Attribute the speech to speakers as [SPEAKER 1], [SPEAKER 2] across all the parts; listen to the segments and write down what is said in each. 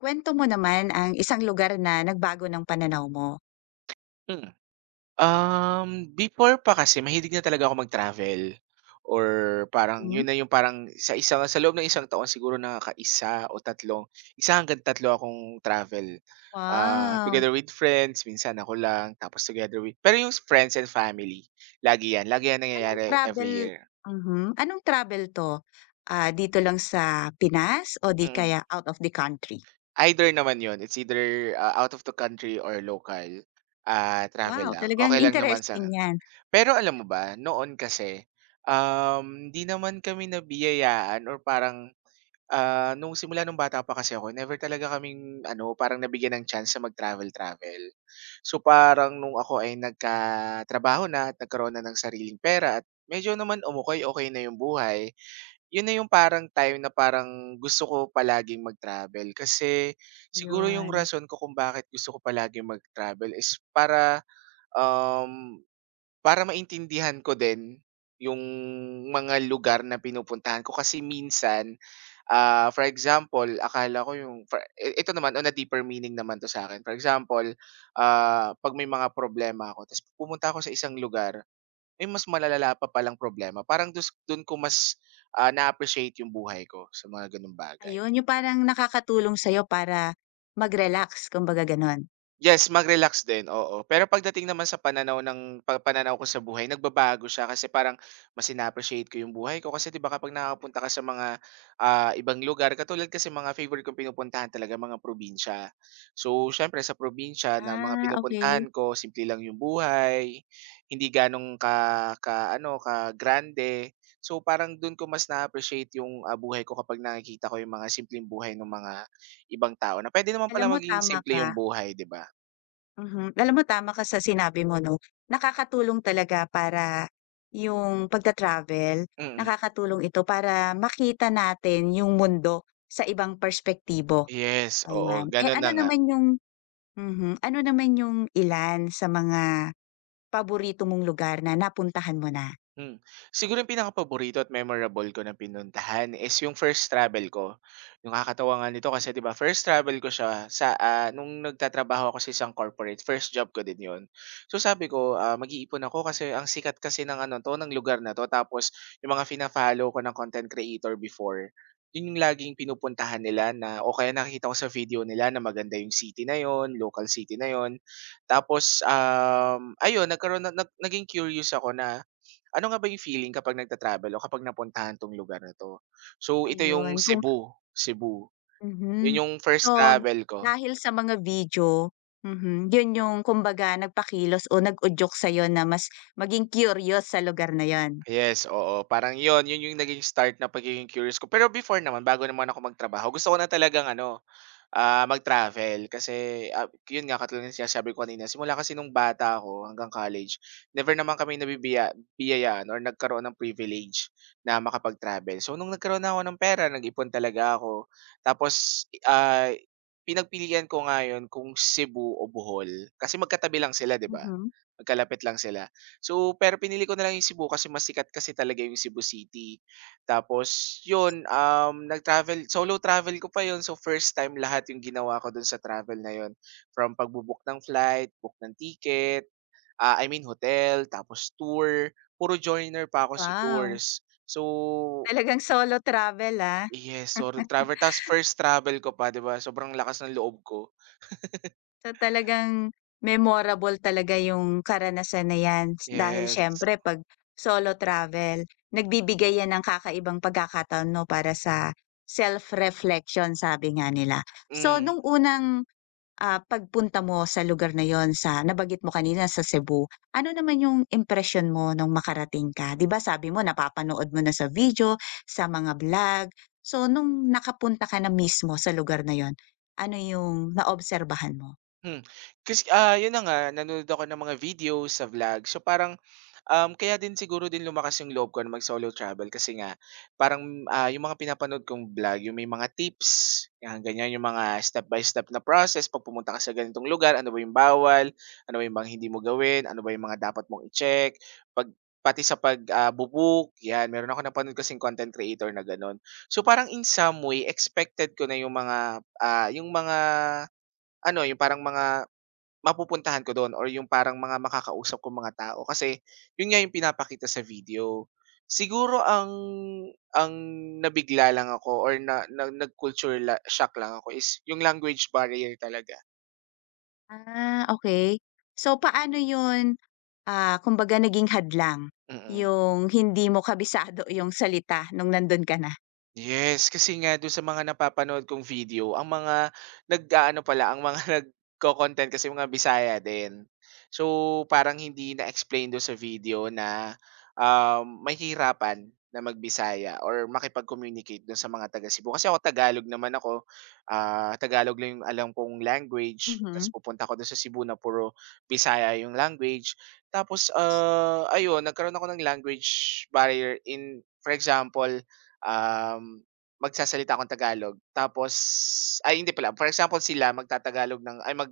[SPEAKER 1] Kuwento mo naman ang isang lugar na nagbago ng pananaw mo.
[SPEAKER 2] Hmm. Before pa kasi mahilig na talaga ako mag-travel or parang
[SPEAKER 1] Mhm.
[SPEAKER 2] yun na yung parang sa loob ng isang taon siguro nakaka-1 o 3, 1 hanggang 3 akong travel.
[SPEAKER 1] Wow!
[SPEAKER 2] Together with friends, minsan ako lang, tapos together with pero yung friends and family, lagi yan. Lagi yan
[SPEAKER 1] Anong
[SPEAKER 2] nangyayari every
[SPEAKER 1] travel
[SPEAKER 2] year.
[SPEAKER 1] mhm, anong travel 'to? Ah, dito lang sa Pinas o di
[SPEAKER 2] Mm.
[SPEAKER 1] kaya out of the country?
[SPEAKER 2] Either naman yun. It's either, out of the country or local, travel
[SPEAKER 1] Wow,
[SPEAKER 2] lang.
[SPEAKER 1] talagang
[SPEAKER 2] Okay lang naman sa.
[SPEAKER 1] interesting 'yan.
[SPEAKER 2] Pero alam mo ba, noon kasi, hindi naman kami nabiyayaan or parang, nung simula nung bata pa kasi ako, never talaga kaming ano, parang nabigyan ng chance sa mag-travel-travel. So, parang nung ako ay nagkatrabaho na at nagkaroon na ng sariling pera at medyo naman umukoy okay na yung buhay, yun na yung parang time na parang gusto ko palaging mag-travel. Kasi siguro yung
[SPEAKER 1] Ayun.
[SPEAKER 2] rason ko kung bakit gusto ko palaging mag-travel is para, um para maintindihan ko din yung mga lugar na pinupuntahan ko kasi minsan, for example, akala ko yung for i ito naman on a deeper meaning naman 'to sa akin. For example, 'pag may mga problema ako ta's pumunta ako sa isang lugar, may mas malalala pa palang problema. Parang dun ko mas, na-appreciate yung buhay ko sa mga gano'ng bagay.
[SPEAKER 1] Ayun, yung parang nakakatulong sa'yo para mag-relax kumbaga gano'n?
[SPEAKER 2] Yes, mag-relax din, oo. Pero pagdating naman sa pananaw ng pa pananaw ko sa buhay, nagbabago siya kasi parang mas ina-appreciate ko yung buhay ko kasi 'di ba kapag nakakapunta ka sa mga, ibang lugar. Katulad kasi mga favorite kong pinupuntahan talaga mga probinsya. So, siyempre sa probinsya na mga
[SPEAKER 1] Ah, okey.
[SPEAKER 2] pinupuntahan ko simple lang yung buhay, hindi ganong ka ka-ano, ka-grande. So, parang do'n ko mas na-appreciate yung, buhay ko kapag nakikita ko yung mga simpleng buhay ng mga ibang tao na pwede naman pala
[SPEAKER 1] Alam mo
[SPEAKER 2] maging
[SPEAKER 1] tama
[SPEAKER 2] simple
[SPEAKER 1] ka.
[SPEAKER 2] yung buhay, 'di ba?
[SPEAKER 1] Mhm. Alam mo tama ka sa sinabi mo 'no, nakakatulong talaga para yung pagta-travel,
[SPEAKER 2] Mm,
[SPEAKER 1] nakakatulong ito para makita natin yung mundo sa ibang perspektibo,
[SPEAKER 2] yes, oo,
[SPEAKER 1] ayan. Eh,
[SPEAKER 2] gano'n na
[SPEAKER 1] ano
[SPEAKER 2] nga.
[SPEAKER 1] naman yung mhm, ano naman yung ilan sa mga paborito mong lugar na napuntahan mo na?
[SPEAKER 2] Hmm. Siguro yung paborito at memorable ko na pinuntahan is yung first travel ko. Nakakatawa nga nito kasi 'di ba first travel ko siya sa, nung nagtatrabaho ako sa isang corporate, first job ko din yon. So sabi ko, mag-iipon ako kasi ang sikat kasi ng ano 'to, ng lugar na 'to. Tapos yung mga fina-follow ko ng content creator before, yun yung laging pinupuntahan nila na o kaya nakikita ko sa video nila na maganda yung city na yon, local city na yon. Tapos, ayun nagkaroon na naging curious ako na ano nga ba yung feeling kapag nagta-travel o kapag napuntahan 'tong lugar na 'to? So, ito yung
[SPEAKER 1] Ayun kung
[SPEAKER 2] Cebu, Cebu. Yun
[SPEAKER 1] mhm.
[SPEAKER 2] yung first
[SPEAKER 1] So,
[SPEAKER 2] travel ko.
[SPEAKER 1] dahil sa mga video, mhm, yun yung kumbaga nagpakilos o nag-udyok sa'yo na mas maging curious sa lugar na yun?
[SPEAKER 2] Yes, oo. Parang yun yung naging start na pagiging curious ko. Pero before naman, bago naman ako magtrabaho, gusto ko na talagang ano, mag-travel kasi, yun nga katulad ng sinasabi ko kanina. Simula kasi nung bata ako hanggang college, never naman kami biyayaan or nagkaroon ng privilege na makapag-travel. So nung nagkaroon na ako ng pera nag-ipon talaga ako, tapos, pinagpilian ko ngayon kung Cebu o Bohol kasi magkatabi lang sila 'di ba?
[SPEAKER 1] Mhm,
[SPEAKER 2] Magkalapit lang sila. So pero pinili ko na lang yung Cebu kasi mas sikat kasi talaga yung Cebu City. Tapos yun, solo travel ko pa yun. So, first time lahat yung ginawa ko dun sa travel na yun. From pagbo-book ng flight, book ng ticket, I mean hotel, tapos tour. Puro joiner pa ako sa
[SPEAKER 1] wow.
[SPEAKER 2] tours. So,
[SPEAKER 1] Talagang solo travel, ah.
[SPEAKER 2] yes, solo travel. Tapos first travel ko pa, 'di ba? Sobrang lakas ng loob ko.
[SPEAKER 1] So, talagang memorable talaga yung karanasan na 'yan s- dahil
[SPEAKER 2] Yes.
[SPEAKER 1] siyempre 'pag solo travel, nagbibigay 'yan ng kakaibang pagkakataon 'no, para sa self-reflection sabi nga nila. So,
[SPEAKER 2] Hmm,
[SPEAKER 1] nung unang pagpunta mo sa lugar na yon sa nabanggit mo kanina sa Cebu, ano naman yung impression mo nung makarating ka? 'Di ba sabi mo napapanood mo na sa video, sa mga vlog. So nung nakapunta ka na mismo sa lugar na yon ano yung naobserbahan mo?
[SPEAKER 2] hmm. Kasi, yun na nga, nanonood ako ng mga videos sa vlog. So, parang. Kaya din siguro din lumakas yung loob ko na mag-solo travel kasi nga parang, yung mga pinapanood kong vlog, yung may mga tips, yan ganyan, yung mga step by step na process 'pag pumunta ka sa ganitong lugar, ano ba yung bawal, ano ba yung mga hindi mo gawin, ano ba yung mga dapat mong i-check, 'pag pati sa pag, ah, bu yan. Meron ako napanood kasing content creator na gano'n. So, parang in some way expected ko na yung mga ano, yung parang mga mapupuntahan ko dun or yung parang mga makakausap kong mga tao kasi yun nga yung pinapakita sa video. Siguro ang nabigla lang ako or na na nag-culture shock lang ako is yung language barrier talaga.
[SPEAKER 1] Ah, okay. So paano yun, kumbaga naging hadlang
[SPEAKER 2] Mm.
[SPEAKER 1] yung hindi mo kabisado yung salita nung nandun ka na?
[SPEAKER 2] Yes, kasi nga do'n sa mga napapanood kong video, ang mga nag-aano pala, ang mga nagko content kasi mga Bisaya din. So, parang hindi na-explain do'n sa video na, may hirapan na magbisaya bisaya or makipag-communicate do'n sa mga taga Cebu. Kasi ako Tagalog naman ako, Tagalog lang 'yung alam kong language, ta's
[SPEAKER 1] Mhm,
[SPEAKER 2] pupunta ako do'n sa Cebu na puro Bisaya 'yung language. Tapos, ayun nagkaroon ako ng language barrier. In, for example, um, magsasalita akong Tagalog tapos ay hindi pala, for example sila magtatagalog ng ay mag,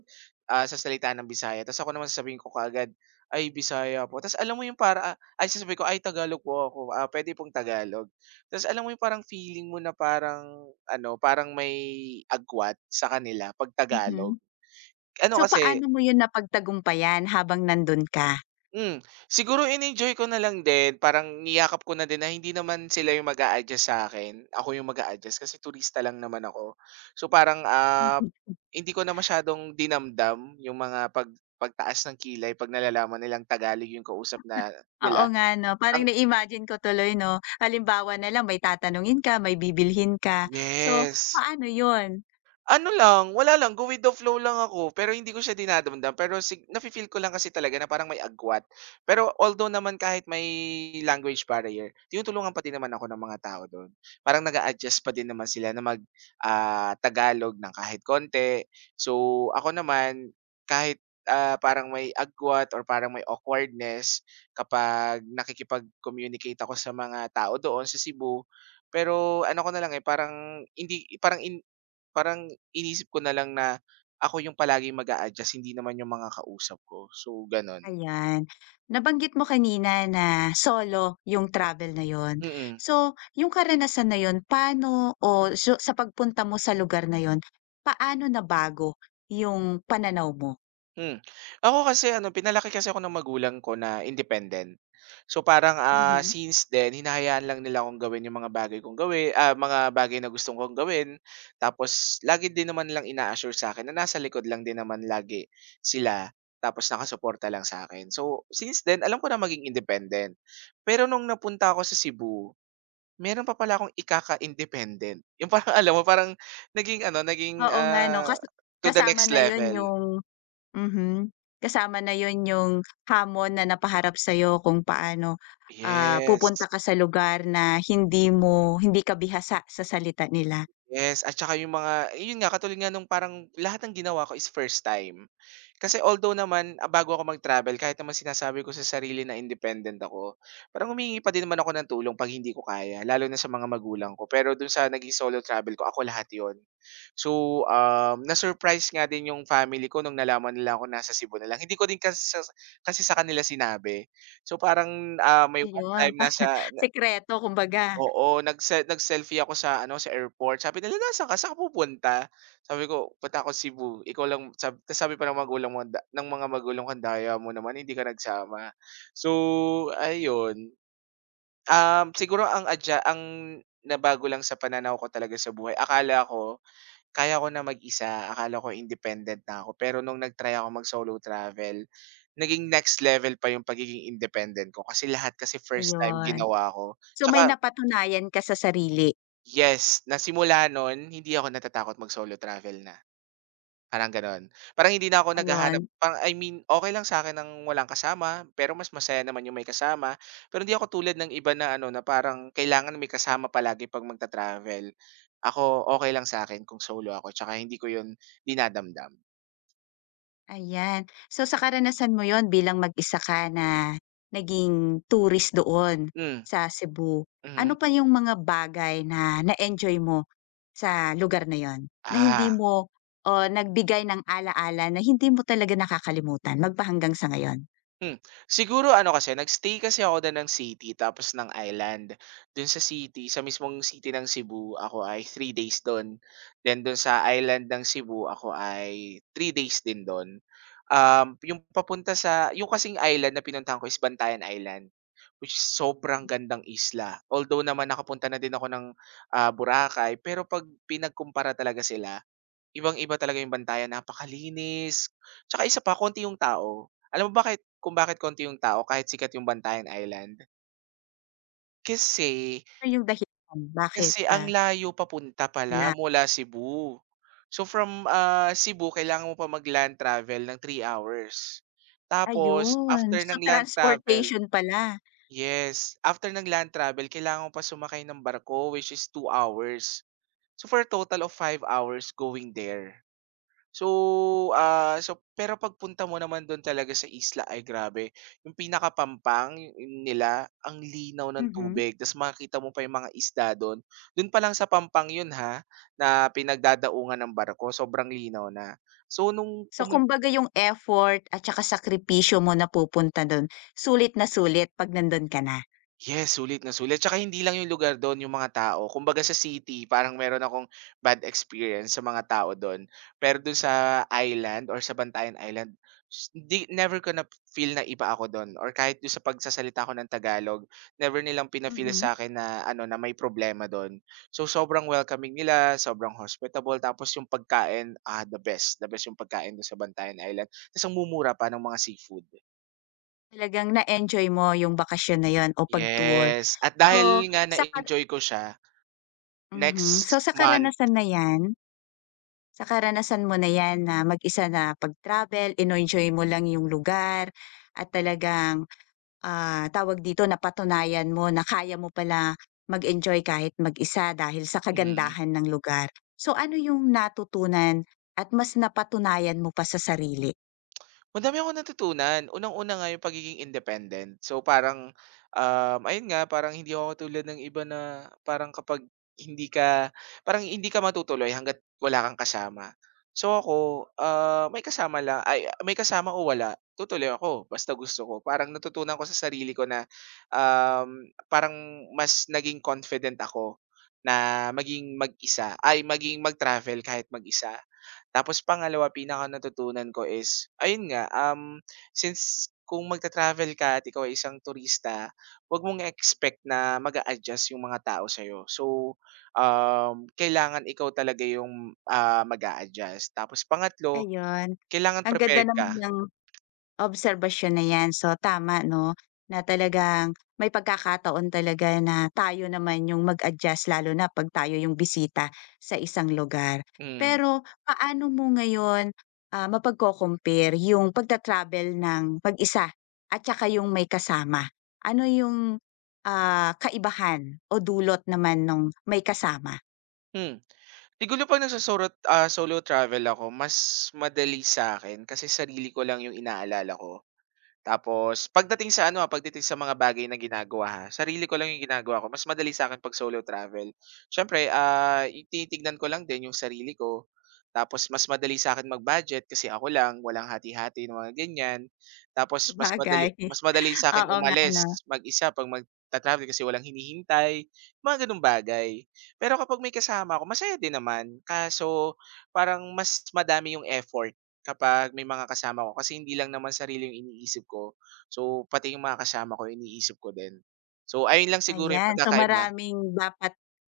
[SPEAKER 2] ah, sasalita ng Bisaya tapos ako naman sasabihin ko kaagad, "Ay Bisaya po." Tapos alam mo yung ay sasabihin ko, "Ay Tagalog po ako, pwede pong Tagalog." Tapos alam mo yung parang feeling mo na parang ano, parang may agwat sa kanila 'pag Tagalog.
[SPEAKER 1] mhm.
[SPEAKER 2] Ano
[SPEAKER 1] So
[SPEAKER 2] kasi.
[SPEAKER 1] paano mo yun napagtagumpayan habang nandun ka?
[SPEAKER 2] Siguro in-enjoy ko na lang din, parang niyakap ko na din na hindi naman sila yung mag-a-adjust sa'kin, ako yung mag adjust kasi turista lang naman ako. So parang, hindi ko na masyadong dinamdam yung mga pagtaas ng kilay 'pag nalalaman nilang Tagalog yung kausap na
[SPEAKER 1] Oo
[SPEAKER 2] nila.
[SPEAKER 1] nga 'no, parang
[SPEAKER 2] ang
[SPEAKER 1] na-imagine ko tuloy 'no. Halimbawa na lang may tatanungin ka, may bibilhin ka. So,
[SPEAKER 2] yes.
[SPEAKER 1] paano 'yun?
[SPEAKER 2] Ano lang, wala lang, go with the flow lang ako, pero hindi ko siya dinadamdam, pero nafi-feel ko lang kasi talaga na parang may agwat. Pero although naman kahit may language barrier, tinutulungan pa din naman ako ng mga tao do'n. Parang nag adjust pa din naman sila na mag, Tagalog ng kahit konti. So, ako naman kahit, parang may agwat or parang may awkwardness kapag nakikipag-communicate ako sa mga tao doon sa Cebu, pero ano ko na lang, eh, parang hindi parang in Parang inisip ko na lang na ako yung palagi mag adjust hindi naman yung mga kausap ko. So, gano'n.
[SPEAKER 1] Ayan. Nabanggit mo kanina na solo yung travel na yon.
[SPEAKER 2] Mm,
[SPEAKER 1] So, yung karanasan na yon paano o so sa pagpunta mo sa lugar na yon paano nabago yung pananaw mo?
[SPEAKER 2] hmm. Ako kasi ano, pinalaki kasi ako ng magulang ko na independent. So, parang,
[SPEAKER 1] Mhm.
[SPEAKER 2] since then hinahayaan lang nila akong gawin yung mga bagay kong gawin, mga bagay na gusto kong gawin. Tapos lagi din naman lang ina-assure sa akin na nasa likod lang din naman lagi sila, tapos nakasuporta lang sa akin. So, since then alam ko na maging independent. Pero nung napunta ako sa Cebu, meron pa pala akong ikaka-independent, yung parang alam mo parang naging ano, naging,
[SPEAKER 1] Oo nga 'no,
[SPEAKER 2] ah,
[SPEAKER 1] kas
[SPEAKER 2] to the
[SPEAKER 1] kasama
[SPEAKER 2] next
[SPEAKER 1] na yon
[SPEAKER 2] level.
[SPEAKER 1] yung Mhm. Kasama na yun yung hamon na napaharap sa'yo kung paano,
[SPEAKER 2] Yes.
[SPEAKER 1] pupunta ka sa lugar na hindi mo hindi ka bihasa sa salita nila.
[SPEAKER 2] Yes, at saka yung mga yun nga katulad nga nung parang lahat ng ginawa ko is first time. Kasi although naman, bago ako mag-travel kahit naman sinasabi ko sa sarili na independent ako, parang humihingi pa din naman ako ng tulong 'pag hindi ko kaya, lalo na sa mga magulang ko. Pero dun sa naging solo travel ko, ako lahat yon. So, na-surprise nga din yung family ko nung nalaman nila ako nasa Cebu na lang. Hindi ko din kasi sa kanila sinabi. So, parang, may one
[SPEAKER 1] Ayun,
[SPEAKER 2] time
[SPEAKER 1] sikreto kumbaga,
[SPEAKER 2] Oo, nag-selfie ako sa ano, sa airport. Sabi nila, "Nasaan ka? Saan ka pupunta?" Sabi ko, "Punta ako Cebu. Ikaw lang," sabi. Tas sabi pa ng magulang mo, da ng mga magulang ko, "Daya mo naman, hindi ka nagsama." So, ayun. Siguro ang nabago lang sa pananaw ko talaga sa buhay, akala ko kaya ko na mag-isa, akala ko independent na ako. Pero nung nag-try ako mag-solo travel, naging next level pa yung pagiging independent ko kasi lahat kasi first time
[SPEAKER 1] ayun.
[SPEAKER 2] ginawa ko.
[SPEAKER 1] So, may
[SPEAKER 2] Tsaka
[SPEAKER 1] napatunayan ka sa sarili,
[SPEAKER 2] Yes, nasimula n'on hindi ako natatakot mag-solo travel na, parang gano'n. Parang hindi na ako naghahanap
[SPEAKER 1] ayun.
[SPEAKER 2] parang I mean, okey lang sa'kin ang walang kasama, pero mas masaya naman yung may kasama. Pero hindi ako tulad ng iba na ano, na parang kailangan may kasama palagi 'pag magta-travel. Ako, okey lang sa'kin kung solo ako 'tsaka hindi ko yun dinadamdam.
[SPEAKER 1] Ayan. So sa karanasan mo 'yon bilang mag-isa ka na naging tourist doon
[SPEAKER 2] Hmm,
[SPEAKER 1] sa Cebu, ano
[SPEAKER 2] mhm.
[SPEAKER 1] pa yung mga bagay na na-enjoy mo sa lugar na 'yon, na hindi
[SPEAKER 2] Ah.
[SPEAKER 1] mo o nagbigay ng ala-ala na hindi mo talaga nakakalimutan magpahanggang sa ngayon?
[SPEAKER 2] Hmm, siguro ano kasi nag-stay kasi ako dun ng city tapos ng island. Dun sa city, sa mismong city ng Cebu ako ay 3 days dun. Then dun sa island ng Cebu ako ay three days din dun. Yung papunta sa yung kasing island na pinuntahan ko is Bantayan Island, which is sobrang gandang isla. Although naman nakapunta na din ako ng, Boracay pero 'pag pinagkumpara talaga sila, ibang-iba talaga yung bantayan, napakalinis. Tsaka isa pa, konti yung tao. Alam mo kung bakit konti yung tao kahit sikat yung Bantayan Island? Kasi
[SPEAKER 1] Ano yung dahilan bakit,
[SPEAKER 2] kasi ang
[SPEAKER 1] ah,
[SPEAKER 2] layo papunta pala
[SPEAKER 1] wala?
[SPEAKER 2] mula Cebu. So from, Cebu kailangan mo pa mag-land travel ng 3 hours. Tapos
[SPEAKER 1] Ayun,
[SPEAKER 2] after
[SPEAKER 1] so
[SPEAKER 2] ng land travel
[SPEAKER 1] transportation pala,
[SPEAKER 2] Yes, after ng land travel kailangan mo pa sumakay ng barko which is 2 hours. So for a total of 5 hours going there. So, so pero pagpunta mo naman dun talaga sa isla ay grabe, yung pinakapampang yun nila ang linaw ng
[SPEAKER 1] mhm.
[SPEAKER 2] tubig ta's makikita mo pa yung mga isda dun. Dun pa lang sa pampang yun ha, na pinagdadaungan ng barko sobrang linaw na. So nung
[SPEAKER 1] So
[SPEAKER 2] pumunta
[SPEAKER 1] kumbaga yung effort at saka sakripisyo mo na pupunta do'n, sulit na sulit 'pag nando'n ka na?
[SPEAKER 2] Yes, sulit na sulit. Tsaka hindi lang yung lugar dun, yung mga tao. Kumbaga sa city, parang meron akong bad experience sa mga tao dun. Pero dun sa island or sa Bantayan Island, di, never ko na feel na iba ako dun. Or kahit dun sa pagsasalita ko ng Tagalog, never nilang pina-feel
[SPEAKER 1] Mhm.
[SPEAKER 2] sa akin na, ano, na may problema dun. So sobrang welcoming nila, sobrang hospitable. Tapos yung pagkain, ah, the best. The best yung pagkain dun sa Bantayan Island. Tapos ang mumura pa ng mga seafood.
[SPEAKER 1] Talagang na-enjoy mo yung bakasyon na yun o pag-tour.
[SPEAKER 2] Yes. At
[SPEAKER 1] So,
[SPEAKER 2] dahil nga
[SPEAKER 1] sa kar
[SPEAKER 2] na-enjoy ko siya,
[SPEAKER 1] mhm. So,
[SPEAKER 2] next
[SPEAKER 1] sa
[SPEAKER 2] month,
[SPEAKER 1] karanasan na yan, sa karanasan mo na yan na mag-isa na pag-travel, in-enjoy mo lang yung lugar at talagang, tawag dito, napatunayan mo na kaya mo pala mag-enjoy kahit mag-isa dahil sa
[SPEAKER 2] mhm.
[SPEAKER 1] kagandahan ng lugar. So, ano yung natutunan at mas napatunayan mo pa sa sarili?
[SPEAKER 2] Madami akong natutunan. Unang-una nga yung pagiging independent. So, parang, ayun nga, parang hindi ako tulad ng iba na parang kapag hindi ka parang hindi ka matutuloy hangga't wala kang kasama. So, ako, ah, may kasama lang ay, may kasama o wala, tutuloy ako basta gusto ko. Parang natutunan ko sa sarili ko na, um, parang mas naging confident ako na maging mag-isa ay maging mag-travel kahit mag-isa. Tapos pangalawa, pinaka natutunan ko is, ayun nga, since kung magta-travel ka at ikaw ay isang turista, huwag mong i-expect na mag adjust yung mga tao sa'yo. So, kailangan ikaw talaga yung, ah, mag adjust. Tapos pangatlo,
[SPEAKER 1] Ayun,
[SPEAKER 2] kailangan
[SPEAKER 1] ang ganda
[SPEAKER 2] prepared
[SPEAKER 1] naman
[SPEAKER 2] ka.
[SPEAKER 1] ng Obserbasyon na 'yan. So tama 'no, na talagang may pagkakataon talaga na tayo naman yung mag-adjust lalo na 'pag tayo yung bisita sa isang lugar.
[SPEAKER 2] Mm,
[SPEAKER 1] Pero paano mo ngayon, mapagco-compare yung pagta-travel ng pag isa at saka yung may kasama? Ano yung, kaibahan o dulot naman nung may kasama?
[SPEAKER 2] hmm. Siguro 'pag nagso-solo, ah, solo travel ako mas madali sa'kin kasi sarili ko lang yung inaalala ko. Tapos pagdating sa ano, ah, pagdating sa mga bagay na ginagawa, ha, sarili ko lang yung ginagawa ko. Mas madali sa'kin 'pag solo travel. Siyempre, ah, i tinitignan ko lang din yung sarili ko. Tapos mas madali sa'kin mag-budget kasi ako lang, walang hati-hati na mga ganyan. Tapos mas madali
[SPEAKER 1] Sabagay,
[SPEAKER 2] mas madali sa akin
[SPEAKER 1] oo nga 'no.
[SPEAKER 2] umalis mag-isa 'pag magta-travel kasi walang hinihintay, mga gano'ng bagay. Pero kapag may kasama ako masaya din naman, kaso parang mas madami yung effort. Kapag may mga kasama ko kasi hindi lang naman sarili yung iniisip ko. So, pati yung mga kasama ko iniisip ko din. So, ayun lang siguro yung
[SPEAKER 1] Ayan, so
[SPEAKER 2] pagkakaiba.
[SPEAKER 1] maraming dapat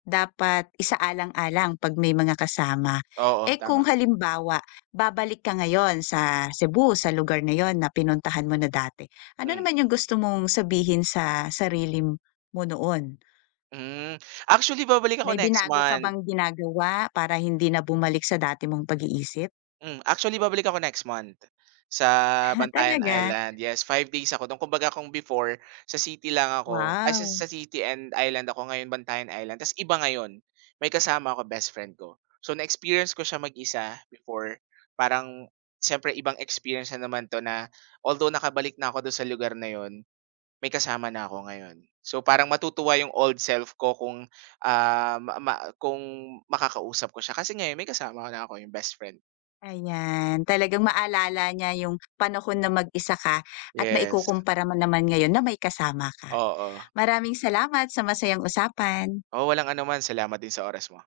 [SPEAKER 1] dapat isaalang-alang 'pag may mga kasama.
[SPEAKER 2] Oo,
[SPEAKER 1] Eh,
[SPEAKER 2] tama.
[SPEAKER 1] kung halimbawa babalik ka ngayon sa Cebu, sa lugar na 'yon na pinuntahan mo na dati, ano
[SPEAKER 2] Hmm,
[SPEAKER 1] naman yung gusto mong sabihin sa sarili m- mo noon?
[SPEAKER 2] hmm. Actually babalik ako
[SPEAKER 1] May
[SPEAKER 2] next
[SPEAKER 1] binago ka
[SPEAKER 2] month.
[SPEAKER 1] bang ginagawa para hindi na bumalik sa dati mong pag-iisip?
[SPEAKER 2] Hmm, actually babalik ako next month sa
[SPEAKER 1] Ah,
[SPEAKER 2] Bantayan
[SPEAKER 1] talaga?
[SPEAKER 2] Island. Yes, 5 days ako do'n. Kumbaga kung before sa city lang ako ay, sa
[SPEAKER 1] Wow,
[SPEAKER 2] sa city and island ako, ngayon Bantayan Island. Tas iba ngayon, may kasama ako, best friend ko. So na-experience ko siya mag-isa before, parang siyempre ibang experience na naman 'to na although nakabalik na ako do'n sa lugar na 'yon, may kasama na ako ngayon. So parang matutuwa yung old self ko kung, ah, ma ma kung makakausap ko siya kasi ngayon may kasama na ako, yung best friend.
[SPEAKER 1] ayan. Talagang maalala niya yung panahon na mag-isa ka at
[SPEAKER 2] Yes.
[SPEAKER 1] maikukumpara mo naman ngayon na may kasama ka.
[SPEAKER 2] Oo.
[SPEAKER 1] Maraming salamat sa masayang usapan.
[SPEAKER 2] Oo, walang anuman. Salamat din sa oras mo.